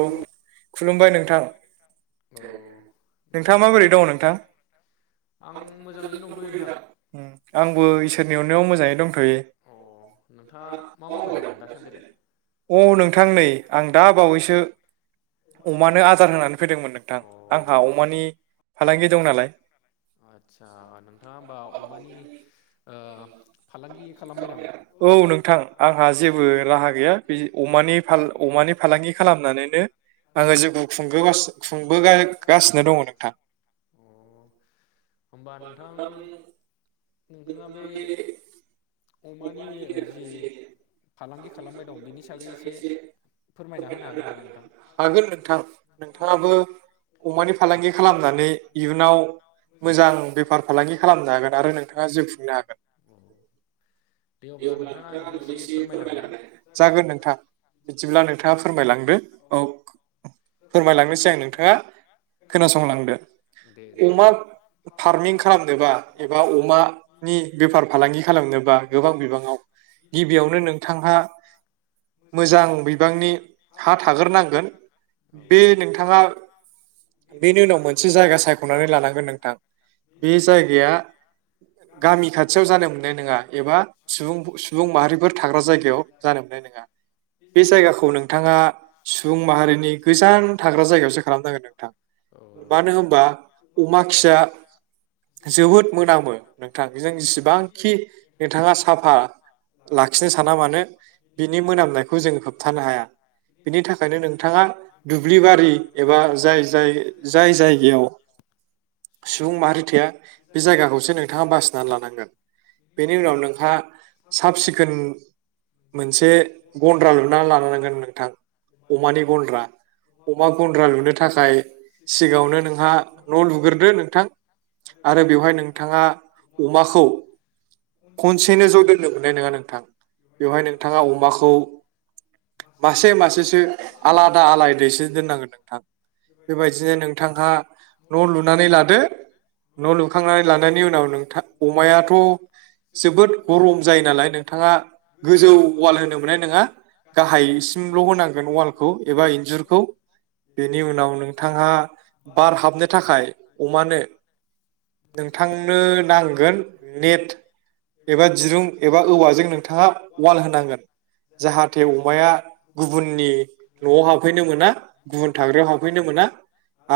औ नोंथां। अ। नोंथाङा नोंथांआ बोरै माबोरै दङ दं नोंथां? आं मोजाङैनो दंथ'यो नोंथां। उम आंबो इसोरनि अननायाव मोजाङै दंथ'यो अ। नोंथाङा मा मावबाय दं दासान्दिलाय? अ नोंथां नै आं दा बावैसो अमानो आदार होनानै फैदोंमोन नोंथां। अ आंहा अमानि फालांगि दं नालाय। आदसा नोंथाङा होमबा अमानि ओ फालांगि खालामबाय नामा? औ नोंथां। आंहा जेबो राहा गैया बे अमानि फाल अमानि फालांगि खालामनानैनो आङो जिउखौ खुंबोगासि-खुंबोगासिनो दङ नोंथां। अ। होनबा नोंथां नोंथाङा बे अमानि जि फालांगि खालामबाय दं बिनि सागै एसे, फोरमायना हो नोहागोन नामा नोंथां? हागोन नोंथां, नोंथांआबो अमानि फालांगि खालामनानै इयुनाव मोजां बेफार फालांगि खालामनो हागोन। आरो नोंथाङा जिउ खुंनो हागोन। उम। दे अब्ला नोंथाङा आंनोबो एसे फोरमायलांनाय, जागोन बिदिब्ला नोंथां नोंथाङा जागोन फोरमायलांदो औ। फोरमायलांनोसै आं नोंथाङा अमा खोनासंलांदो फार्मिं खालामनोबा दे एबा जालांगोन। होनोबा गोबां बिबाङाव। गिबियावनो नोंथांहा मोजां बिबांनि हाज हा थागोर थाग्रोनांगोन नांगोन। बे नोंथाङा बेनि उनाव मोनसे जायगा सायख'नानै लानांगोन नोंथां। बे जायगाया गामि खाथियाव जानो मोन मोननाय नोङा एबा सुबुं सुबुं माहारिफोर थाग्रा जायगायाव जानो मोननाय नोङा। बिसोर जायगाखौ नोंथाङा सुबुं माहारिनि गोजान थाग्रा जायगायावसो खालामनांगोन नोंथां। औ मानो होनबा अमा नोंथां। खिया जोबोद मोनामो नोंथां जों जिसिबां [unintelligible] लाखिनो साना मानो बिनि मोनामनायखौ जों होबथानो हाया। बिनि थाखायनो नोंथाङा दुब्लिबारि एबा जाय जाय जाय जायगायाव सुबुं माहारि थाया बे जायगाखौसो नोंथाङा बासिनानै लानांगोन। बेनि उनाव नोंहा साब सिखोन मोनसे गन्द्रा लुना लानांगोन नोंथां अमानि गन्द्रा। अमा गन्द्रा लुनो थाखाय सिगाङावनो नोंहा न' लुग्रोदो नोंथां। आरो बेवहाय नोंथाङा अमाखौ खनसेयैनो ज' दोननो मोननाय नङा नोंथां बेवहाय नोंथाङा अमाखौ मासे मासेसो आलादा आलादायैसो दोननांगोन नोंथां। बेबायदिनो नोंथांहा न' लुनानै लादो न' लुखांनानै लानायनि उनाव नोंथां अमायाथ' जोबोद गरम जायो नालाय नोंथाङा गोजौ वाल होनोमोननाय नङा गाहाय सिंल' होनांगोन वालखौ एबा इन्जुरखौ बेनि उनाव नोंथाङा बार हाबनो थाखाय अमानो नोंथांनो नांगोन नेट। एबा दिरुं एबा औवाजों नोंथाङा वाल होनांगोन जाहाथे अमाया गुबुननि न'आव हाबहैनो मोना गुबुन थाग्रायाव हाबहैनो मोना।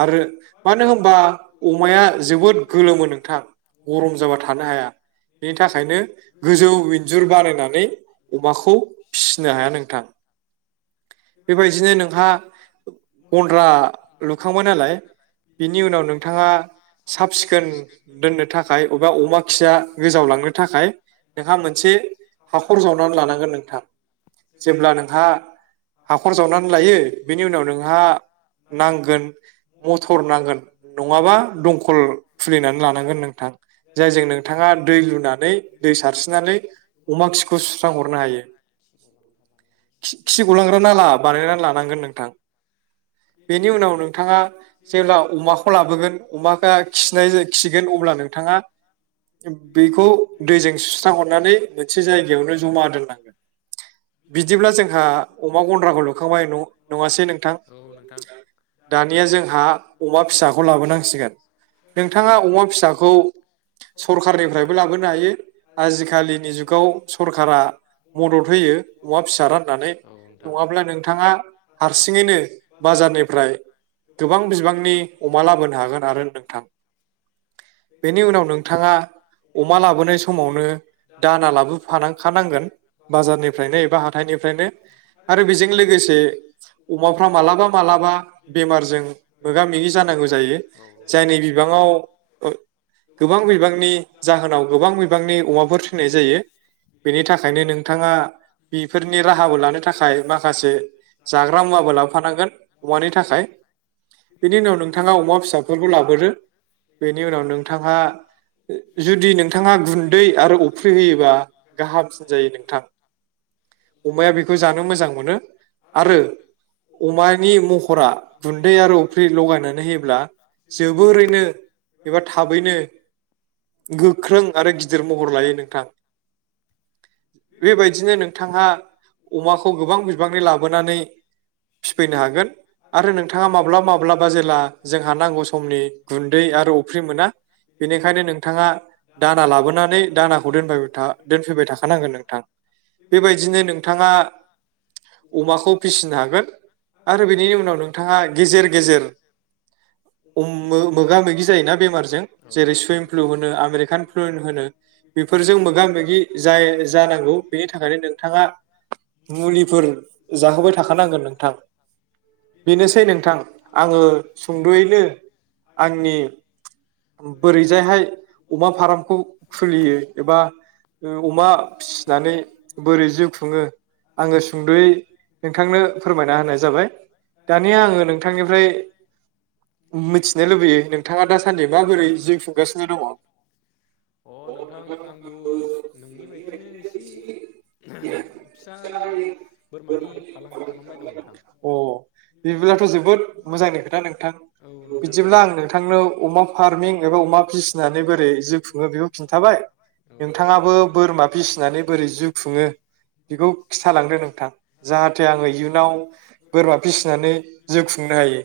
आरो मानो होनबा अमाया जोबोद गोलोमो नोंथां। गरम जाबा थानो हाया। बिनि थाखायनो गोजौ इन्जुर बानायनानै अमाखौ फिसिनो हाया नोंथां। बेबायदिनो नोंहा गन्द्रा लुखांबाय नालाय बिनि उनाव नोंथाङा साब सिखोन [inaudible] दोननो थाखाय एबा अमा खिया गोजावलांनो थाखाय नोंहा मोनसे हाखर जावनानै लानांगोन नोंथां। जेब्ला नोंथाङा हाखर जावनानै लायो बेनि उनाव नोंहा नांगोन मथर नांगोन नङाबा दंखल खुलिनानै लानांगोन नोंथां। जायजों नोंथाङा [inaudible] दै लुनानै दै सारस्रिनानै अमा खिखौ सुस्रां [inaudible] खि खि बानायनांसिगोन गलांग्रा नाला बानायनानै लानांगोन नोंथां। बेनि उनाव नोंथाङा जेब्ला अमाखौ लाबोगोन अमाखौ खिनाय खिगोन अब्ला नों थाङा बेखौ दैजों सुस्रा हरनानै मोनसे जायगायावनो जमा दोननांगोन। बिदिब्ला [inaudible] जोंहा अमा गन्द्राखौ लुखांबाय न नङासै नोंथां? दानिया जोंहा अमा फिसाखौ लाबोनांसिगोन। नोंथाङा अमा फिसाखौ सरखारनिफ्रायबो लाबोनो हायो आजिखालिनि जुगाव सरखारा मदद होयो अमा फिसा राननानै औ नोंथां नङाब्ला नोंथाङा हारसिङैनो बाजारनिफ्राय गोबां बिबांनि अमा लाबोनो हागोन आरो नोंथां बेनि उनाव नोंथां अमा ङा लाबोनाय समावनो अमा लाबोनाय दाना समावनो दानालाबो लाबोफानांखानांगोन फाखानांगोन बाजारनिफ्राय बाजारनिफ्रायनो एबा हाथाइनिफ्रायनो हाथाइ निफ्रायनो बेजों आरो लोगोसे बेजों लोगोसे अमाफ्रा मालाबा मालाबा बेमारजों मोगा मोगि जानांगौ जायो जायनि औ बिबाङाव नोंथां जायनि बिबांआव गोबां बिबांनि जाहोनाव गोबां बिबांनि अमाफोर फिनाय जायो। बेनि थाखायनो नोंथाङा बेफोरनि राहा लानो थाखाय माखासे जाग्रा मुवाबो लाबोफानांगोन अमानि थाखाय बिनि उनाव नोंथाङा अमा फिसाखौ लाबोदो बेनि उनाव नोंथां हा ओ जुदि नोंथाङा गुन्दै आरो अफ्रि होयोबा गाहामसिन जायो नोंथां अमाया बेखौ जानो मोजां मोनो। आरो अमानि महरा गुन्दै आरो अफ्रि लगायनायखौ होयोब्ला जोबोरैनो एबा थाबैनो गोख्रों आरो गिदिर महर लायो नोंथां बेबायदिनो नों थाङा अमाखौ गोबां बिबांनि लाबोनानै फैनो हागोन आरो नोंथाङा माब्लाबा माब्लाबा जोंहा जोंहा [unintelligible] खमनि गुन्दै आरो उफ्रिमोना बेनिखायनो नोंथाङा दाना लाबोनानै दानाखौ दोनफैबाय था दोनफैबाय थाखानांगोन नोंथां। बे बायदिनो बेबायदिनो नोंथाङा [unintelligible] अमाखौ फिसिनो हागोन। आरो बेनि उनाव नोंथाङा गेजेर गेजेर उम मो-मोगा-मोगि जायोना बेमारजों औ जेरै नोंथां सुइन फ्लु होनो आमेरिकान फ्लु होनो। बेफोरजों मोगा मोगि जाय जानांगौ बेनि [unintelligible] थाखायनो बिथाङा नोंथाङा मुलिफोर जाहोबाय थाखानांगोन [unintelligible] बेनोसै नोंथां आङो सुंद'यैनो आंनि बोरैजायहाय अमा फार्मखौ खुलियो एबा ओ अमा फिसिनानै बोरै जिउ खुङो आङो सुंद'यै नोंथांनो फोरमायना होनाय जाबाय। दानिया आङो नोंथांनिफ्राय मिथिनो लुबैयो। नोंथाङा दासान्दि [unintelligible] गासिनो दङ। अ नोंथां आंबो नोंनि बायदिनो एसे [unintelligible] फिसायै बोरमानि फालांगि खालामबाय दं नोंथां बिदिब्लाथ' जोबोद मोजांनि खोथा नोंथां। औ नोंथां औ बिदिब्ला आं नोंथांनो अमा फार्मिं एबा अमा फिसिनानै बोरै जि खुङो बेखौ खिन्थाबाय नोंथां नोंथाङाबो बोरमा फिसिनानै बोरै जिउ खुङो बेखौ खिन्थालांदो नोंथां। जाहाथे आङो इयुनाव बोरमा फिसिनानै जिउ खुंना हायो।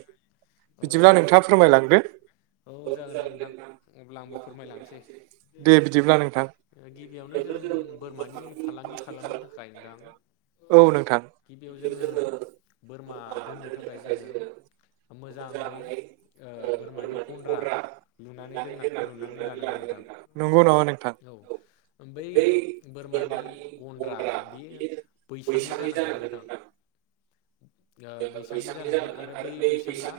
बिदिब्ला नोंथाङा फोरमायलांदो। औ जागोन दे नोंथां अब्ला आंबो फोरमायलांसै दे बिदिब्ला नोंथां गिबियावनो जों बोरमानि फालांगि खालामनो थाखाय दां औ नोंथां गिबियाव जोङो बोरमा दोननो थाखाय जोङो मोजाङै ओ बोरमानि गन्द्रा लुनानै दोननां लुनानै लानांगोन नोंथां नंगौ नामा नोंथां औ। बै बोरमानि गन्द्रा बेयो बैसांनि जानांगोन नोंथां। ओ बैसांनि जानांगोन आरो बै बैसां आ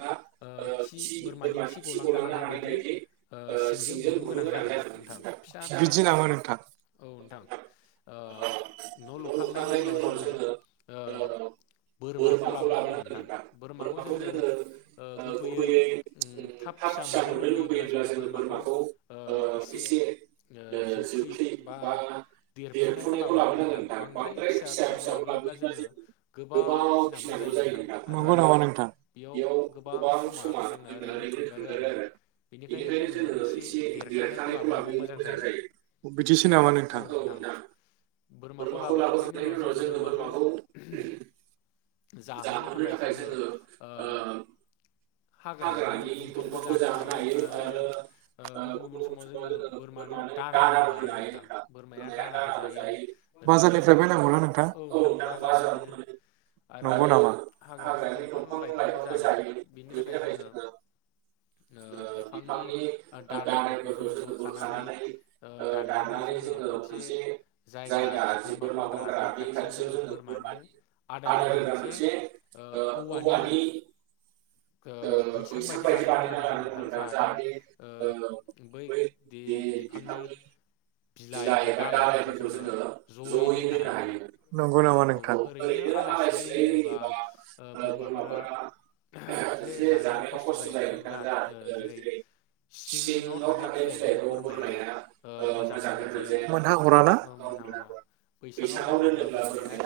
ओ खि बोरमानि खि गलांनो हानाय बायदि ओ सिंजों गुदुं गोनां जानांगोन नोंथां फिसा फिसा बिदि नामा नोंथां औ नोंथां। ओ न' लुखांनायनि उनाव जोङो ओ बोरमाखौ लाबोनांगोन नोंथां। बोरमाखौ जोङो ओ गुबैयै उम थाब फिसा मोननो लुबैयोब्ला जोङो बोरमाखौ ओ एसे ओ जोख्लि बा देरफु नायखौ लाबोनांगोन नोंथां। बांद्राय फिसा फिसाखौ लाबोयोब्ला जोङो गोबाव फिसिनांगौ जायो नोंथां। आरो नंगौ नामा नोंथां? बेयाव गोबां समा जोंना ओरैनो थांगारो आरो। बेनिखायनो जोङो एसे देरखानायखौ लाबोयोबा मोजां जायो। बिदिसो नामा औ नोंथां। बोरमाखौ लाबोखांनायनि उनाव जोङो बोरमाखौ जाहोनो थाखाय जोङो ओ हाग्रानि दंफांबो जाहोनो हायो आरो ओ गुबुन गुबुन समाव जोङो बोरमानो दानाबो होनो हायो नोंथां बोरमाया दानाबो जायो। ओरैनो बाजारनिफ्राय बायनांगौना औ नोंथां बाजारावनो मोनो। आरो नंगौ नामा हाग्रानि दंफां लाइफांबो जायो। बिनि थाखाय जोङो ओ बिफांनि दानायफोरखौ जोङो बोखानानै ओ दाननानै जोङो मोनसे [unintelligible] जायगा जि बोरमा गन्द्रा बे खाथियाव जोङो बोरमानि आदार होग्रा मोनसे ओ औवानि ओ बैसां बायदि बानायना लानांगौ नोंथां जाहाथे ओ बै दि बिफांनि बिलाइ बा दालायफोरखौ जोङो जयै दोननो हायो, नंगौ नामा औ नोंथां ओरैनो आलाय सिलाय होयोबा ओ बोरमाफोरा एसे जानायाव खस्थ' जायो नोंथां जाहाथे ओ जेरै सिङाव थानाय बिलाइखौ बोरमाया ओ मोजाङै मोनजाया मोनहा हराना औ मोनाहा हरा, बैसाङाव दोनोब्ला बोरमाया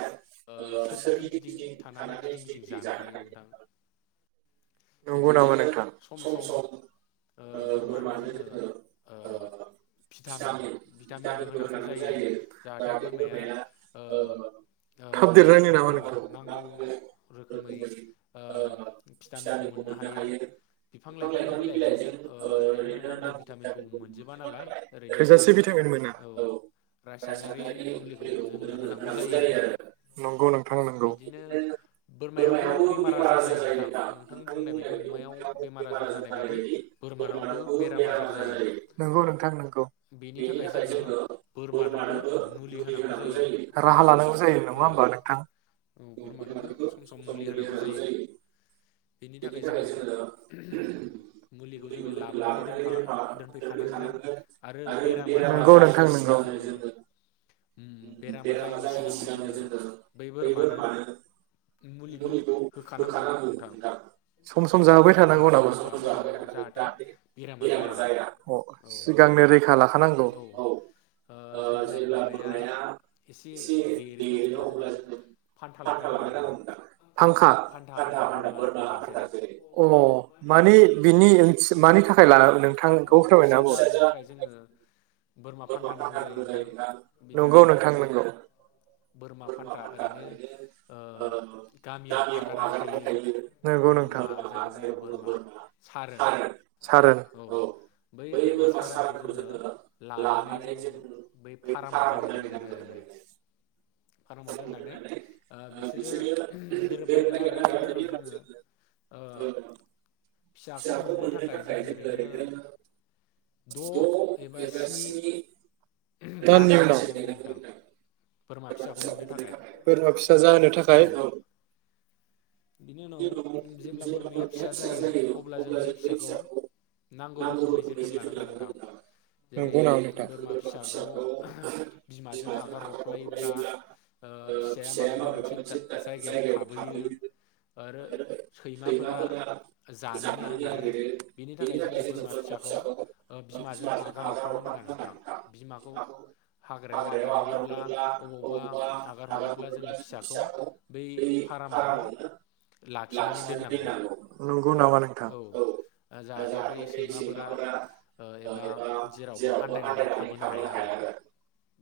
ओ सोरगिदिं गिदिं थानानै गिदिं गिदिं जानो हायो नोंथां। नंगौ बिदिनो नामा नोंथां? सम सम ओ बोरमानो जोङो ओ भिटामिन भिटामिनबो होनांगौ जायो जाहाथे बोरमाया ओ ओ थाब देरनायनि नामा औ नोंथां नांगौ रोखोमै ओ भिटामिनखौ मोननो हायो। बिफां लाइफांनि बिलाइजों ओ ओरैनो नांगौ भिटामिनखौ मोनजोबा नालाय। ओरैनो थोजासे जोङो भिटामिन मोना औ रासायनारि मुलिखौ जोङो होनांगौ जायो आरो। नंगौ नोंथां नंगौ। इदिनो बोरमायावबो बेमार आजार जायो नोंथां नोंथां बुंनाय बायदि अमायाव [inaudible] बेमार आजार जानाय बायदि बोरमानावबो बेराम आजार जायो नंगौ नोंथां नोंगौ। बेनि थाखाय जोङो बोरमानोबो मुलि होनांगौ जायो राहा सम सम लानांगौ जायो नङा औ। होमबा नोंथां औ बोरमानोबो सम सम मुलि होनांगौ जायो बेनि थाखाय जोङो [inaudible] मुलिखौ जोङो लाबोनानै दोनफा दोनफैखानांगोन आरो बेरामा नंगौ जायैनि नोंथां नंगौ सिगांनो जोङो उम बेरामा जायैनि सिगांनो जोङो बै बोरमानो मुलिखौ होखानांगौ नोंथां सम सम जाहोबाय औ थानांगौ सम नामा सम जाहोबाय थानांगौ जाहाथे बेरामा जाया अ औ नोंथां सिगांनो औ आ जेब्ला बोरमाया एसे देरो अब्ला जोङो फान्था लागायनांगौ नोंथां [inaudible] आंखा फान्था फान्था बोरमा फान्था जेरै अ मानि बिनि ओंथि मानि थाखाय औ नोंथांखौ फिसा जाहोनो फोरमायनाहोबावदो [inaudible] थाखाय जोङो बोरमा फानथा नांगौ जायो नोंथां बिनि नंगौ थाखाय नोंथां जोङो नंगौ बोरमा फान्था ओरैनो ओ गामियाव आगारनाय थायो। नंगौ बोरमा नोंथां जायखौ बुङो बोरमा सारोन सारोन औ बै बोरमा सारानखौ जोङो लानानै जों बै फार्माव दोनहैनांगोन ओरैनो फार्माव दोननानै ओ बिसोरो गोरोबलायगोन आरो बिनि उनाव जोङो फिसाखौ मोननो थाखाय जोङो ओरैनो द' एबा स्नि [inaudible] दाननि दानसे उनाव नेनांगौ नोंथां बोरमा फिसाखौ मोननो थाखाय बोरमा फिसा जाहोनो औ थाखाय बिनि उनाव जेब्ला बोरमाया फिसा जायो अब्ला जों बै फिसाखौ नांगौ रोखोमै जोथोन लानांगौ नोंथां जेरै नंगौ नामा नोंथां बोरमा फिसाखौ बिमाजों आगार हरफा ब्ला फिसाया माबेबा मोनसे जायगायाव थाबोयो। आरो सैमाफोरा जानोनो नागिरो बिनि थाखाय जोङो बोरमा फिसाखौ बिमाजों आगार हर फानो नाङा नोंथां बिमाखौ हाग्रायाव आगार हरोबा ब्ला अबावबा आगार हरोब्ला जोङो फिसाखौ जोङो बै फारमावनो लाखिनानै दोननांगौ नंगौ नामा नोंथां औ। जाहाथे बै सैमाफोरा एबा जेरावबो आन्दायनानै थाबोनो हाया आरो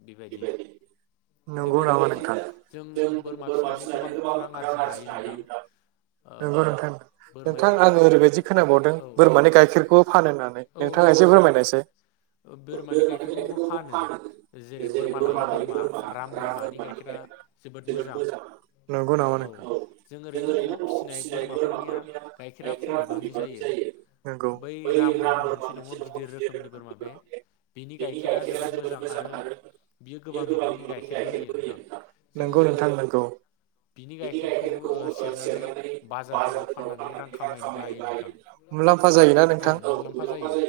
बेबायदि नंगौ नामा बेबायदिनो नोंथां जों बोरमा फिसिनानै गोबां रां आरजिनो हायो नोंथां। ओ नंगौ नोंथां। नोंथां आङो ओरैबायदि खोनाबावदों बोरमानि गाइखेरखौ फानो होननानै औ नोंथाङा नोंथां एसे फोरमायनायसाय? बोरमानि गाइखेरखौबो फानो जेरै बोरमा लायै बोरमा राम बोरमानि गाइखेरा जोबोद मोजां। नोंगौ नामा औ नोंथां। जों ओरैनो न'आव फिसिनाय बोरमाफोरनिया गाइखेरा खम बिबांनि जायो। नंगौ बै राम बोरमा मोनसे दङ गिदिर रोखोमनि बोरमा बे। बिनि गाइखेरा जोबोद मोजांआरो बियो गोबां बिबांनि गाइखेरबो होयो नोंथां नंगौ जोङो नोंथां नंगौ बिनि गाइखेरखौ ओ सेरनानै बाजारफोराव फाननानै रां खामायनोबो हायो नोंथां। मुलाम्फा जायोना औ नोंथां मुलाम्फा जायो।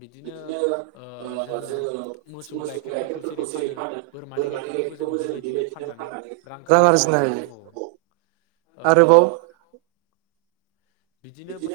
बिदिनो ओ जोङो मोसौ गाइखेरफोरखौ जेरै फानो बोरमानि गाइखेरखौबो जों बेबायदिनो फाननानै रां खामायनो हायो औ। ओ आरोबाव बिदिनो